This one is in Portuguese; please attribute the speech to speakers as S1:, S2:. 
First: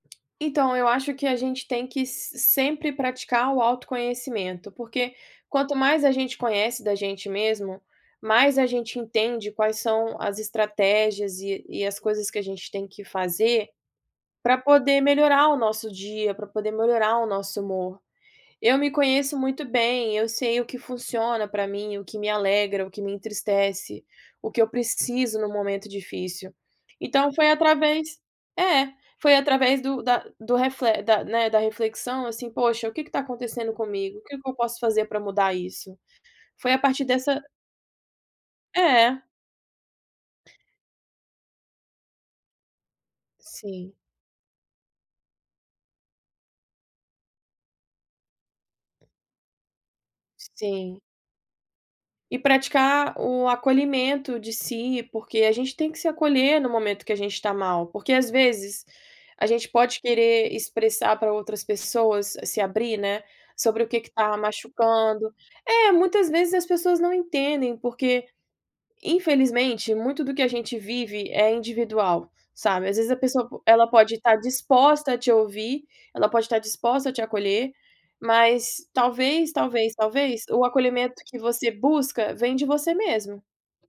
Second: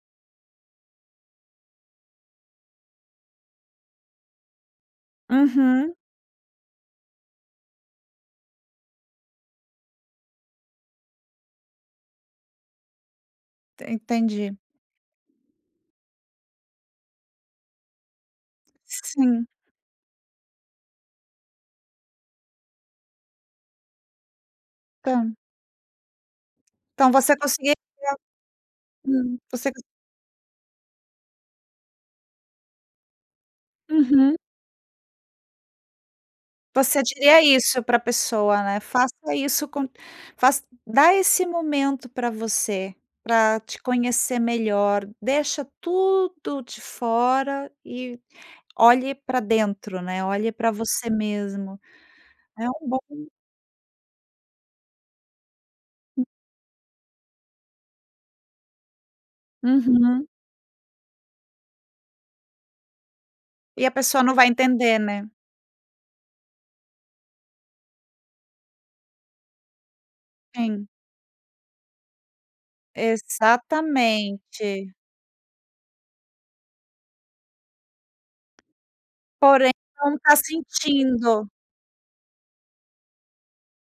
S1: Então eu acho que a gente tem que se sempre praticar o autoconhecimento, porque quanto
S2: Uhum.
S1: mais a gente conhece da gente mesmo, mais a gente entende quais são as estratégias e e as coisas que a gente tem que fazer
S2: Entendi.
S1: para poder melhorar o nosso dia, para poder melhorar o nosso humor. Eu me conheço
S2: Sim.
S1: muito bem, eu sei o que funciona para mim, o que me alegra, o que me entristece, o que eu
S2: Tá.
S1: preciso no momento difícil.
S2: Então
S1: Então
S2: você
S1: foi
S2: conseguiria
S1: através é, foi
S2: hum, você
S1: através
S2: cons
S1: do da do refle da né, da reflexão, assim: "Poxa, o quê que está acontecendo comigo? O
S2: Uhum.
S1: que que eu posso fazer para mudar isso?" Foi a
S2: Você
S1: partir
S2: diria
S1: dessa
S2: isso para pessoa, né, faça
S1: É.
S2: isso com faça dá esse momento para você, pra te
S1: Sim.
S2: conhecer melhor, deixa tudo de fora e olhe para dentro, né, olhe para
S1: Sim.
S2: você mesmo.
S1: E
S2: É um bom
S1: praticar o acolhimento de si, porque a gente tem que se
S2: Hum.
S1: acolher no momento que a gente tá mal. Porque, às vezes, a gente pode
S2: Uhum.
S1: querer expressar para outras pessoas, se abrir, né, sobre
S2: E
S1: o
S2: a
S1: que que
S2: pessoa não
S1: está
S2: vai entender,
S1: machucando.
S2: né.
S1: É, muitas vezes as pessoas não entendem, porque infelizmente muito do que a gente
S2: Sim.
S1: vive é individual, sabe, às vezes, a pessoa po ela pode estar
S2: Exatamente.
S1: disposta a te ouvir, ela pode estar disposta a te acolher, mas, talvez,
S2: Porém,
S1: talvez,
S2: não tá
S1: talvez, o acolhimento que
S2: sentindo.
S1: você busca vem de você mesmo.